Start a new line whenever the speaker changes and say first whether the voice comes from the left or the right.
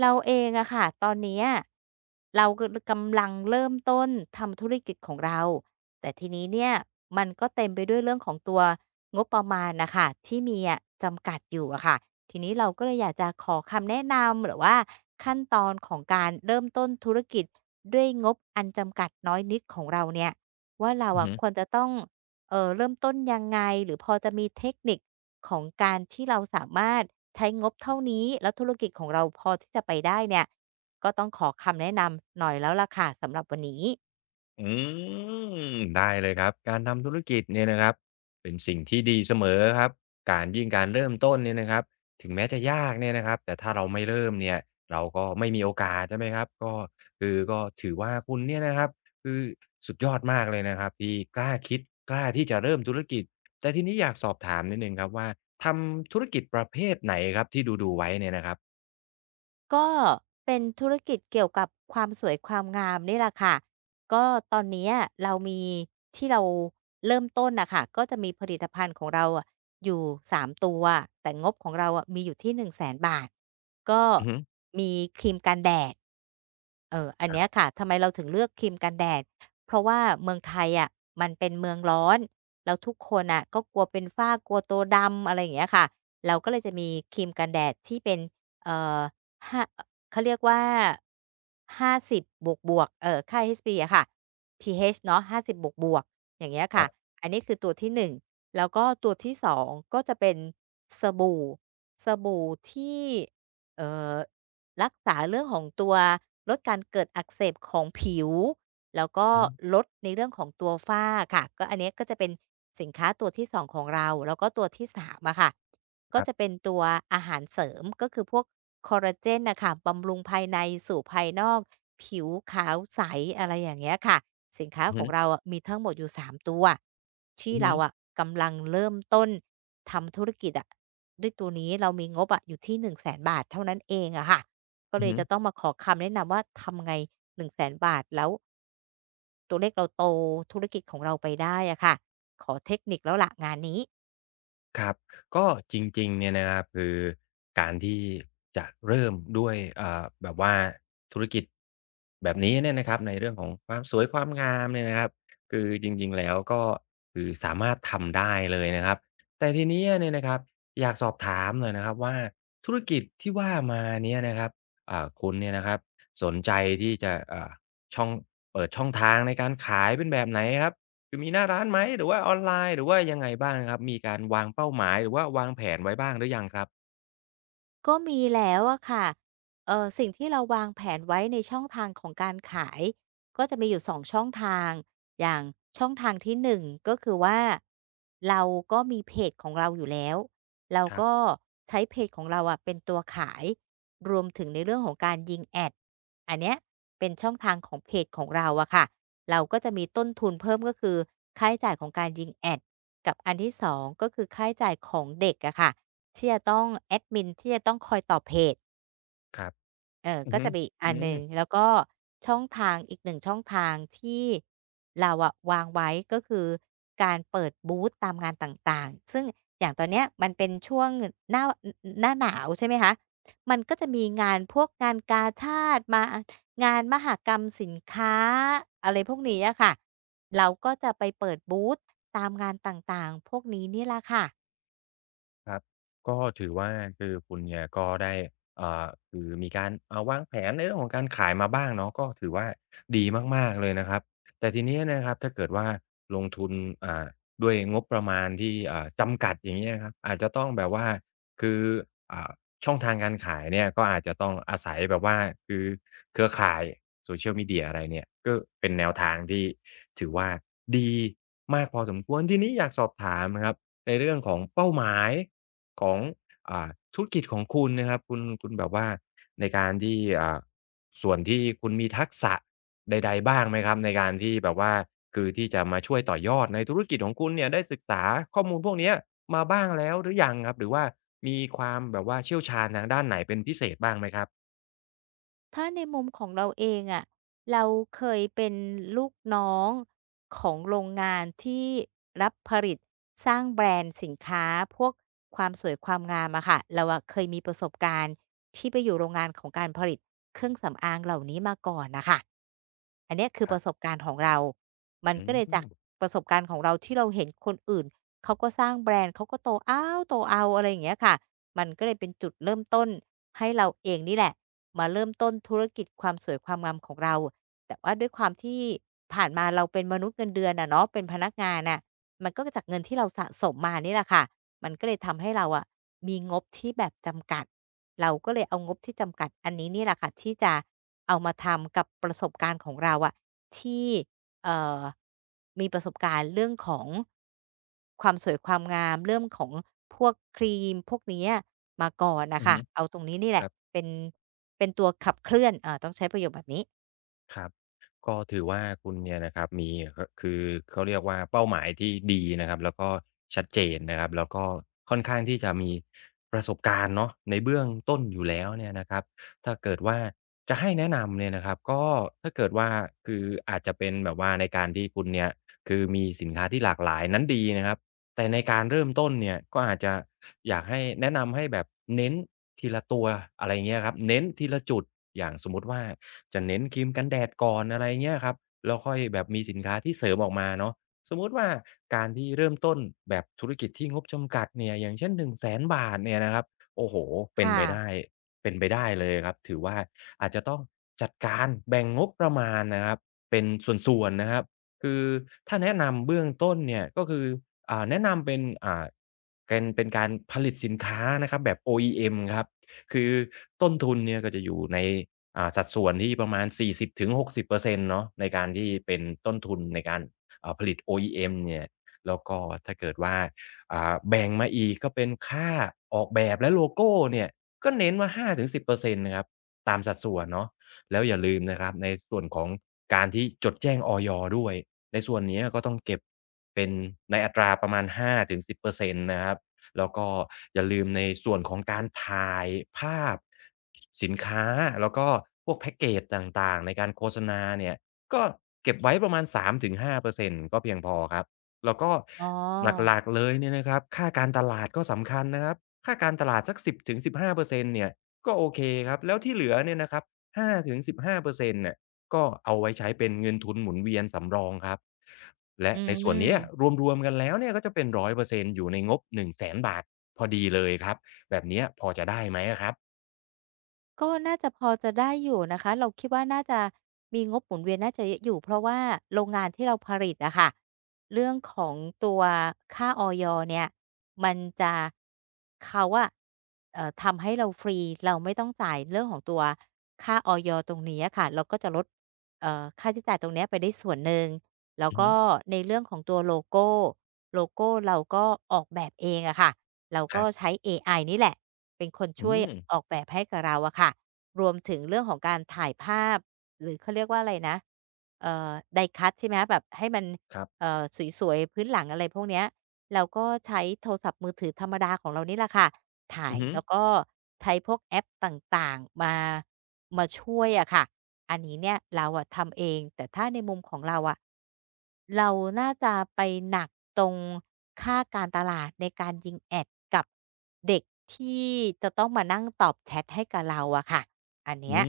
right: เราเองอะค่ะตอนเนี้ยเราก็กำลังเริ่มต้นทำธุรกิจของเราแต่ทีนี้เนี่ยมันก็เต็มไปด้วยเรื่องของตัวงบประมาณนะคะที่มีอะจำกัดอยู่อะค่ะทีนี้เราก็เลยอยากจะขอคำแนะนำหรือว่าขั้นตอนของการเริ่มต้นธุรกิจด้วยงบอันจำกัดน้อยนิดของเราเนี่ยว่าเรา
left: อือ
right: อะ
left: ฮึ
right: ควรจะต้อง เริ่มต้นยังไงหรือพอจะมีเทคนิคของการที่เราสามารถใช้งบเท่านี้แล้วธุรกิจของเราพอที่จะไปได้เนี่ยก็ต้องขอคำแนะนำหน่อยแล้วล่ะค่ะสำหรับวันนี้
left: อืมได้เลยครับการทำธุรกิจเนี่ยนะครับเป็นสิ่งที่ดีเสมอครับการเริ่มต้นเนี่ยนะครับถึงแม้จะยากเนี่ยนะครับแต่ถ้าเราไม่เริ่มเนี่ยเราก็ไม่มีโอกาสใช่ไหมครับก็ถือว่าคุณเนี่ยนะครับคือสุดยอดมากเลยนะครับที่กล้าคิดกล้าที่จะเริ่มธุรกิจแต่ทีนี้อยากสอบถามนิดหนึ่งครับว่าทำธุรกิจประเภทไหนครับที่ดูๆไว้เนี่ยนะครับ
right: ก็เป็นธุรกิจเกี่ยวกับความสวยความงามนี่แหละค่ะก็ตอนเนี้ยเรามีที่เราเริ่มต้นน่ะค่ะก็จะมีผลิตภัณฑ์ของเราอะอยู่3ตัวแต่งบของเราอะมีอยู่ที่หนึ่ง100,000ก็
left: อือฮึ
right: มีครีมกันแดด เอออันเนี้ยค่ะ ทำไมเราถึงเลือกครีมกันแดด เพราะว่าเมืองไทยอะมันเป็นเมืองร้อนแล้วทุกคนอ่ะก็กลัวเป็นฝ้ากลัวตัวดำอะไรอย่างเงี้ยค่ะ เราก็เลยจะมีครีมกันแดดที่เป็นเอ่อห้าเขาเรียกว่าห้าสิบบวกบวกค่า HP อชพีอะค่ะ PH เนาะ50บบวกบวกอย่างเงี้ย
left: ค
right: ค่ะ
left: รับ
right: อันนี้คือตัวที่หนึ่งแล้วก็ตัวที่สองก็จะเป็นสบู่สบู่ที่เอ่อ รักษาเรื่องของตัวลดการเกิดอักเสบของผิวแล้วก็
left: อือฮึ
right: ลดในเรื่องของตัวฝ้าค่ะก็อันเนี้ยก็จะเป็นสินค้าตัวที่2ของเราแล้วก็ตัวที่3อะค่ะก็
left: ครั
right: จะเป็
left: บ
right: นตัวอาหารเสริมก็คือพวกคอลลาเจนน่ะค่ะบำรุงภายในสู่ภายนอกผิวขาวใสอะไรอย่างเงี้ยค่ะสินค้า
left: อือ
right: ข
left: ฮึ
right: องเราอะมีทั้งหมดอยู่3ตัวที่
left: อือฮึ
right: เราอะกำลังเริ่มต้นทำธุรกิจอะด้วยตัวนี้เรามีงบอะอยู่ที่100,000บาทเท่านั้นเองอะค่ะ ก็
left: อื
right: เล
left: อ
right: ย
left: ฮึ
right: จะต้องมาขอคำแนะนำว่าทำไง100,000 บาทแล้วตัวเลขเราโตธุรกิจของเราไปได้อะค่ะขอเทคนิคแล้วล่ะงานนี้
left: ครับก็จริงๆเนี่ยนะครับคือการที่จะเริ่มด้วยแบบว่าธุรกิจแบบนี้เนี่ยนะครับในเรื่องของความสวยความงามเนี่ยนะครับคือจริงๆแล้วก็คือสามารถทำได้เลยนะครับแต่ทีเนี้ยเนี่ยนะครับอยากสอบถามหน่อยนะครับว่าธุรกิจที่ว่ามาเนี่ยนะครับคุณเนี่ยนะครับสนใจที่จะอ่าช่องเปิดช่องทางในการขายเป็นแบบไหนครับ คือมีหน้าร้านไหมหรือว่าออนไลน์หรือว่ายังไงบ้างครับมีการวางเป้าหมายหรือว่าวางแผนไว้บ้างหรือยังครับ
right: ก็มีแล้วอะค่ะเออสิ่งที่เราวางแผนไว้ในช่องทางของการขายก็จะมีอยู่2ช่องทาง อย่างช่องทางที่1ก็คือว่าเราก็มีเพจของเราอยู่แล้ว เรา
left: ครั
right: ก็
left: บ
right: ใช้เพจของเราอะเป็นตัวขาย รวมถึงในเรื่องของการยิงแอดอันเนี้ยเป็นช่องทางของเพจของเราอะค่ะเราก็จะมีต้นทุนเพิ่มก็คือค่าใช้จ่ายของการยิงแอดกับอันที่2ก็คือค่าใช้จ่ายของเด็กอะค่ะ ที่จะต้องแอดมินที่จะต้องคอยตอบเพจ
left: ครับ
right: เออ
left: อือ
right: ก็
left: ฮึ
right: จะเป็นอีกอั
left: อื
right: นหนึ่ง
left: ม
right: แล้วก็ช่องทางอีกหนึ่งช่องทางที่เราอะวางไว้ก็คือการเปิดบูตตามงานต่างๆซึ่งอย่างตอนเนี้ยมันเป็นช่วงหน้าอหน้าหนาวใช่ไหมคะมันก็จะมีงานพวกงานกาชาดมางานมหกรรมสินค้าอะไรพวกนี้อะค่ะเราก็จะไปเปิดบูตตามงานต่างๆพวกนี้นี่แหละค่ะ
left: ครับก็ถือว่าคุณเนี่ยก็ได้คือมีการวางแผนในเรื่องของการขายมาบ้างเนาะก็ถือว่าดีมากๆเลยนะครับแต่ทีเนี้ยนะครับถ้าเกิดว่าลงทุนอ่าด้วยงบประมาณที่จำกัดอย่างเงี้ยครับอาจจะต้องแบบว่าคืออ่าช่องทางการขายเนี่ยก็อาจจะต้องอาศัยแบบว่าคือเครือข่าย Social Media อะไรเนี่ยก็เป็นแนวทางที่ถือว่าดีมากพอสมควรทีนี้อยากสอบถามนะครับในเรื่องของเป้าหมาย ของอ่าธุรกิจของคุณนะครับคุณแบบว่าในการที่ส่วนที่คุณมีทักษะใดๆบ้างไหมครับในการที่แบบว่าที่จะมาช่วยต่อยอดในธุรกิจของคุณเนี่ยได้ศึกษาข้อมูลพวกเนี้ยมาบ้างแล้วหรือยังครับหรือว่ามีความแบบว่าเชี่ยวชาญทางด้านไหนเป็นพิเศษบ้างไหมครับ
right: ถ้าในมุมของเราเองอะเราเคยเป็นลูกน้องของโรงงานที่รับผลิตสร้างแบรนด์สินค้าพวกความสวยความงามอะค่ะเราอะเคยมีประสบการณ์ที่ไปอยู่โรงงานของการผลิตเครื่องสำอางเหล่านี้มาก่อนนะคะอันเนี้ยคือ
left: ค
right: ป
left: รั
right: ระสบ
left: บ
right: การณ์ของเรามัน
left: อื
right: ก็เลยจา
left: ม
right: กประสบการณ์ของเราที่เราเห็นคนอื่นเขาก็สร้างแบรนด์เขาก็โตอ้าวโตเอาอะไรอย่างเงี้ยค่ะมันก็เลยเป็นจุดเริ่มต้น ให้เราเองนี่แหละมาเริ่มต้นธุรกิจความสวยความงามของเราแต่ว่าด้วยความที่ผ่านมาเราเป็นมนุษย์เงินเดือนอะเนาะเป็นพนักงานน่ะมันก็จากเงินที่เราสะสมมานี่แหละค่ะมันก็เลยทำให้เราอะมีงบที่แบบจำกัดเราก็เลยเอางบที่จำกัดอันนี้นี่แหละค่ะที่จะเอามาทำกับประสบการณ์ของเราอะที่ เอ่อมีประสบการณ์เรื่องของความสวยความงามเรื่องของพวกครีมพวกเนี้ยมาก่อนน่ะ
left: อือ
right: ค่ะ
left: ฮึ
right: เอาตรงนี้นี่แห
left: ค
right: ละ
left: รับ
right: เป็นเป็นตัวขับเคลื่อนต้องใช้ประโยคแบบนี้
left: ครับก็ถือว่าคุณเนี่ยนะครับมีคคือเขาเรียกว่าเป้าหมายที่ดีนะครับแล้วก็ชัดเจนนะครับแล้วก็ค่อนข้างที่จะมีประสบการณ์เนาะในเบื้องต้นอยู่แล้วเนี่ยนะครับถ้าเกิดว่าจะให้แนะนำเนี่ยนะครับก็ถ้าเกิดว่าคืออาจจะเป็นแบบว่าในการที่คุณเนี่ยคือมีสินค้าที่หลากหลายนั้นดีนะครับ แต่ในการเริ่มต้นเนี่ยก็อาจจะอยากให้แนะนำให้แบบเน้นทีละตัวอะไรเงี้ยครับเน้นทีละจุดอย่างสมมุติว่าจะเน้นครีมกันแดดก่อนอะไรเงี้ยครับแล้วค่อยแบบมีสินค้าที่เสริมออกมาเนาะสมมุติว่าการที่เริ่มต้นแบบธุรกิจที่งบจำกัดเนี่ยอย่างเช่น1 0 0 0สนบาทเนี่ยนะครับโอ้โฮเป็น
right: ค่ะ
left: ไปได้เป็นไปได้เลยครับถือว่าอาจจะต้องจัดการแบ่งงบประมาณนะครับเป็นส่วนๆนะครับ คือถ้าแนะนำเบื้องต้นเนี่ยก็คือแนะนำเป็นเป็นการผลิตสินค้านะครับแบบ OEM ครับคือต้นทุนเนี่ยก็จะอยู่ในสัดส่วนที่ประมาณ40-60%เปอร์เซ็นต์เนาะในการที่เป็นต้นทุนในการผลิต OEM เนี่ยแล้วก็ถ้าเกิดว่าแบ่งมาอีกก็เป็นค่าออกแบบและโลโก้เนี่ยก็เน้นว่า5-10%นต์นะครับตามสัดส่วนเนาะแล้วอย่าลืมนะครับในส่วนของการที่จดแจ้งอยด้วย ในส่วนเนี้ยก็ต้องเก็บเป็นในอัตราประมาณห้าถึงสิบเปอร์เซ็นต์นะครับแล้วก็อย่าลืมในส่วนของการถ่ายภาพสินค้าแล้วก็พวกแพ็กเกจต่างๆในการโฆษณาเนี่ยก็เก็บไว้ประมาณ3-5%ก็เพียงพอครับแล้วก็
right: อ๋อ
left: หลักๆเลยเนี่ยนะครับค่าการตลาดก็สำคัญนะครับค่าการตลาดสักสิบถึงสิบห้าเปอร์เซ็นต์เนี่ยก็โอเคครับแล้วที่เหลือเนี่ยนะครับ5-15%น่ะ ก็เอาไว้ใช้เป็นเงินทุนหมุนเวียนสำรองครับและ
right: อื
left: ในส่วนเนี้ย
right: ม
left: รวมๆกันแล้วเนี่ยก็จะเป็น100%อยเปอร์เซ็นต์อยู่ในงบ1่งแสนบาทพอดีเลยครับแบบเนี้ยพอจะได้ไหมอะครับ
right: ก็น่าจะพอจะได้อยู่นะคะเราคิดว่าน่าจะมีงบหมุนเวียนน่าจะเยอะอยู่เพราะว่าโรงงานที่เราผลิตอะค่ะเรื่องของตัวค่าอยเนี่ยมันจะเขาอะทำให้เราฟรีเราไม่ต้องจ่ายเรื่องของตัวค่าอยตรงนี้อะค่ะเราก็จะลดค่าใช้จ่ายตรงเนี้ยไปได้ส่วนหนึ่งแล้ว
left: อือฮึ
right: ก็ในเรื่องของตัวโลโกโลโก้เราก็ออกแบบเองอะค่ะ เรา
left: ค
right: ก็
left: รับ
right: ใช้เอไอนี่แหละเป็นคน
left: อื
right: ช่วย
left: ม
right: ออกแบบให้กับเราอะค่ะรวมถึงเรื่องของการถ่ายภาพหรือเขาเรียกว่าอะไรนะเอ่อ die cut ใช่ไหมคะแบบให้มัน
left: ครับ
right: เอ่อสวยๆพื้นหลังอะไรพวกเนี้ยเราก็ใช้โทรศัพท์มือถือธรรมดาของเรานี่แหละค่ะถ่า
left: อื
right: ย
left: อฮึ
right: แล้วก็ใช้พวกแอปต่างๆมามาช่วยอะค่ะอันนี้เนี่ยเราอะทำเองแต่ถ้าในมุมของเราอะ เราน่าจะไปหนักตรงค่าการตลาดในการยิงแอดกับเด็กที่จะต้องมานั่งตอบแชทให้กับเราอะค่ะอันเนี้
left: อื
right: ย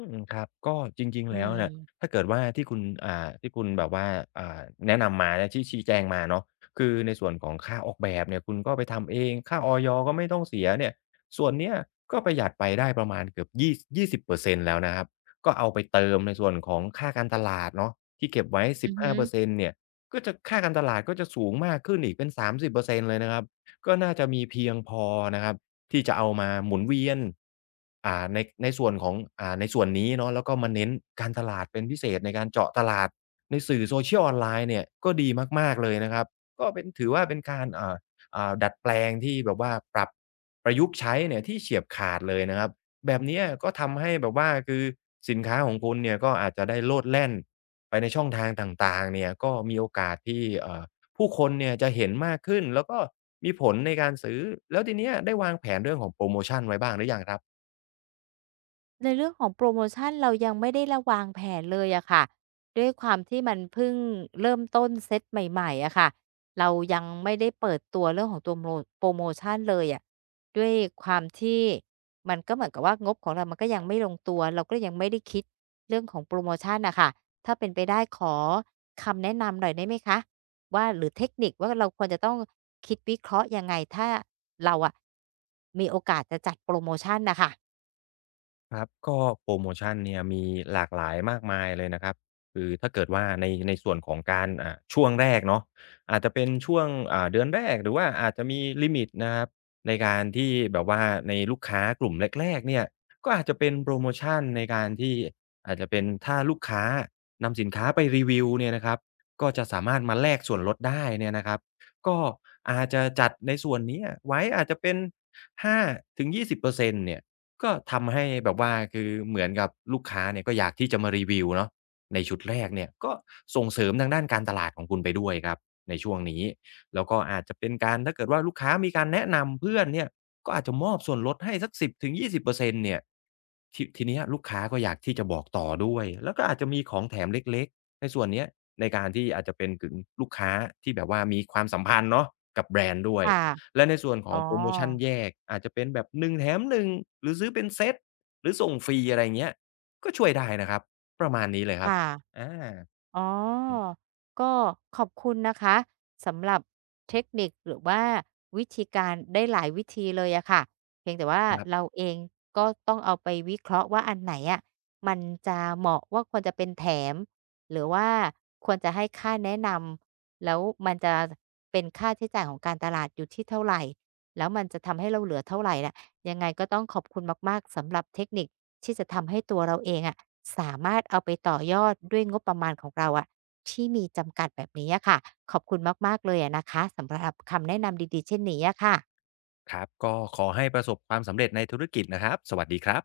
left: มครับก็จริงๆ
right: อื
left: แล้ว
right: ม
left: เนี่ยถ้าเกิดว่าที่คุณที่คุณแบบว่าอ่าแนะนำมาและที่ชี้แจงมาเนาะคือในส่วนของค่าออกแบบเนี่ยคุณก็ไปทำเองค่าอยก็ไม่ต้องเสียเนี่ยส่วนเนี้ยก็ประหยัดไปได้ประมาณเกือบยี่สิบเปอร์เซ็นต์แล้วนะครับก็เอาไปเติมในส่วนของค่าการตลาดเนาะที่เก็บไว้สิ
right: อื
left: บ
right: อฮึ
left: ห้าเปอร์เซ็นต์เนี่ยก็จะค่าการตลาดก็จะสูงมากขึ้นอีกเป็นสามสิบเปอร์เซ็นต์เลยนะครับก็น่าจะมีเพียงพอนะครับ ที่จะเอามาหมุนเวียนในส่วนของในส่วนนี้เนาะแล้วก็มาเน้นการตลาดเป็นพิเศษในการเจาะตลาดในสื่อ Social ออนไลน์เนี่ยก็ดีมากๆเลยนะครับก็เป็นถือว่าเป็นการอ่าดัดแปลงที่แบบว่าปรับประยุกต์ใช้เนี่ยที่เฉียบขาดเลยนะครับแบบเนี้ยก็ทำให้แบบว่าคือสินค้าของคุณเนี่ยก็อาจจะได้โลดแล่นไปในช่องทางต่างๆเนี่ยก็มีโอกาสที่ผู้คนเนี่ยจะเห็นมากขึ้นแล้วก็มีผลในการซื้อแล้วทีเนี้ยได้วางแผนเรื่องของโพรโมชันไว้บ้างหรือยังครับ
right: ในเรื่องของโปรโมชันเรายังไม่ได้ระวางแผนเลยอะค่ะด้วยความที่มันเพิ่งเริ่มต้นเซตใหม่ๆอะค่ะเรายังไม่ได้เปิดตัวเรื่องของตัวโมโปรโมชันเลยอะด้วยความที่มันก็เหมือนกับว่างบของเรามันก็ยังไม่ลงตัวเราก็ยังไม่ได้คิดเรื่องของโปรโมชันนะค่ะถ้าเป็นไปได้ขอคำแนะนำหน่อยได้ไหมคะว่าหรือเทคนิคว่าเราควรจะต้องคิดวิเคราะห์ยังไงถ้าเราอะมีโอกาสจะจัดโปรโมชันนะคะ
left: ครับก็โพรโมชันเนี่ยมีหลากหลายมากมายเลยนะครับคือถ้าเกิดว่าในส่วนของการช่วงแรกเนาะอาจจะเป็นช่วงเดือนแรกหรือว่าอาจจะมีลิมิตนะครับในการที่แบบว่าในลูกค้ากลุ่มแรกๆเนี่ยก็อาจจะเป็นโพรโมชันในการที่อาจจะเป็นถ้าลูกค้านำสินค้าไปรีวิวเนี่ยนะครับก็จะสามารถมาแลกส่วนลดได้เนี่ยนะครับก็อาจจะจัดในส่วนเนี้ยไว้อาจจะเป็น5-20%เปอร์เซ็นต์เนี่ย ก็ทำให้แบบว่าคือเหมือนกับลูกค้าเนี่ยก็อยากที่จะมารีวิวเนาะในชุดแรกเนี่ยก็ส่งเสริมทางด้านการตลาดของคุณไปด้วยครับในช่วงนี้แล้วก็อาจจะเป็นการถ้าเกิดว่าลูกค้ามีการแนะนำเพื่อนเนี่ยก็อาจจะมอบส่วนลดให้สัก10-20%เปอร์เซ็นต์เนี่ยทีเนี้ยลูกค้าก็อยากที่จะบอกต่อด้วยแล้วก็อาจจะมีของแถมเล็กๆในส่วนเนี้ยในการที่อาจจะเป็นถึงลูกค้าที่แบบว่ามีความสัมพันธ์เนาะกับแบรนด์ด้วย
right: ค่ะ
left: และในส่วนขอ
right: อ๋
left: ง
right: อ
left: โพรโมชันแยกอาจจะเป็นแบบหนึ่งแถมหนึ่งหรือซื้อเป็นเซตหรือส่งฟรีอะไรเงี้ยก็ช่วยได้นะครับประมาณนี้เลยครับ
right: ค่ะ
left: อา
right: อ๋อ
left: อืม
right: ก็ขอบคุณนะคะสำหรับเทคนิคหรือว่าวิธีการได้หลายวิธีเลยอะค่ะเพียงแต่ว่า
left: ครับ
right: เราเองก็ต้องเอาไปวิเคราะห์ว่าอันไหนอะมันจะเหมาะว่าควรจะเป็นแถมหรือว่าควรจะให้ค่าแนะนำแล้วมันจะเป็นค่าใช้จ่ายของการตลาดอยู่ที่เท่าไหร่แล้วมันจะทำให้เราเหลือเท่าไหร่น่ะยังไงก็ต้องขอบคุณมากๆสำหรับเทคนิคที่จะทำให้ตัวเราเองอะ สามารถเอาไปต่อยอดด้วยงบประมาณของเราอะที่มีจำกัดแบบนี้อะค่ะขอบคุณมากๆเลยอะนะคะสำหรับคำแนะนำดีๆเช่นนี้อะค่ะ
left: ครับก็ขอให้ประสบความสำเร็จในธุรกิจนะครับสวัสดีครับ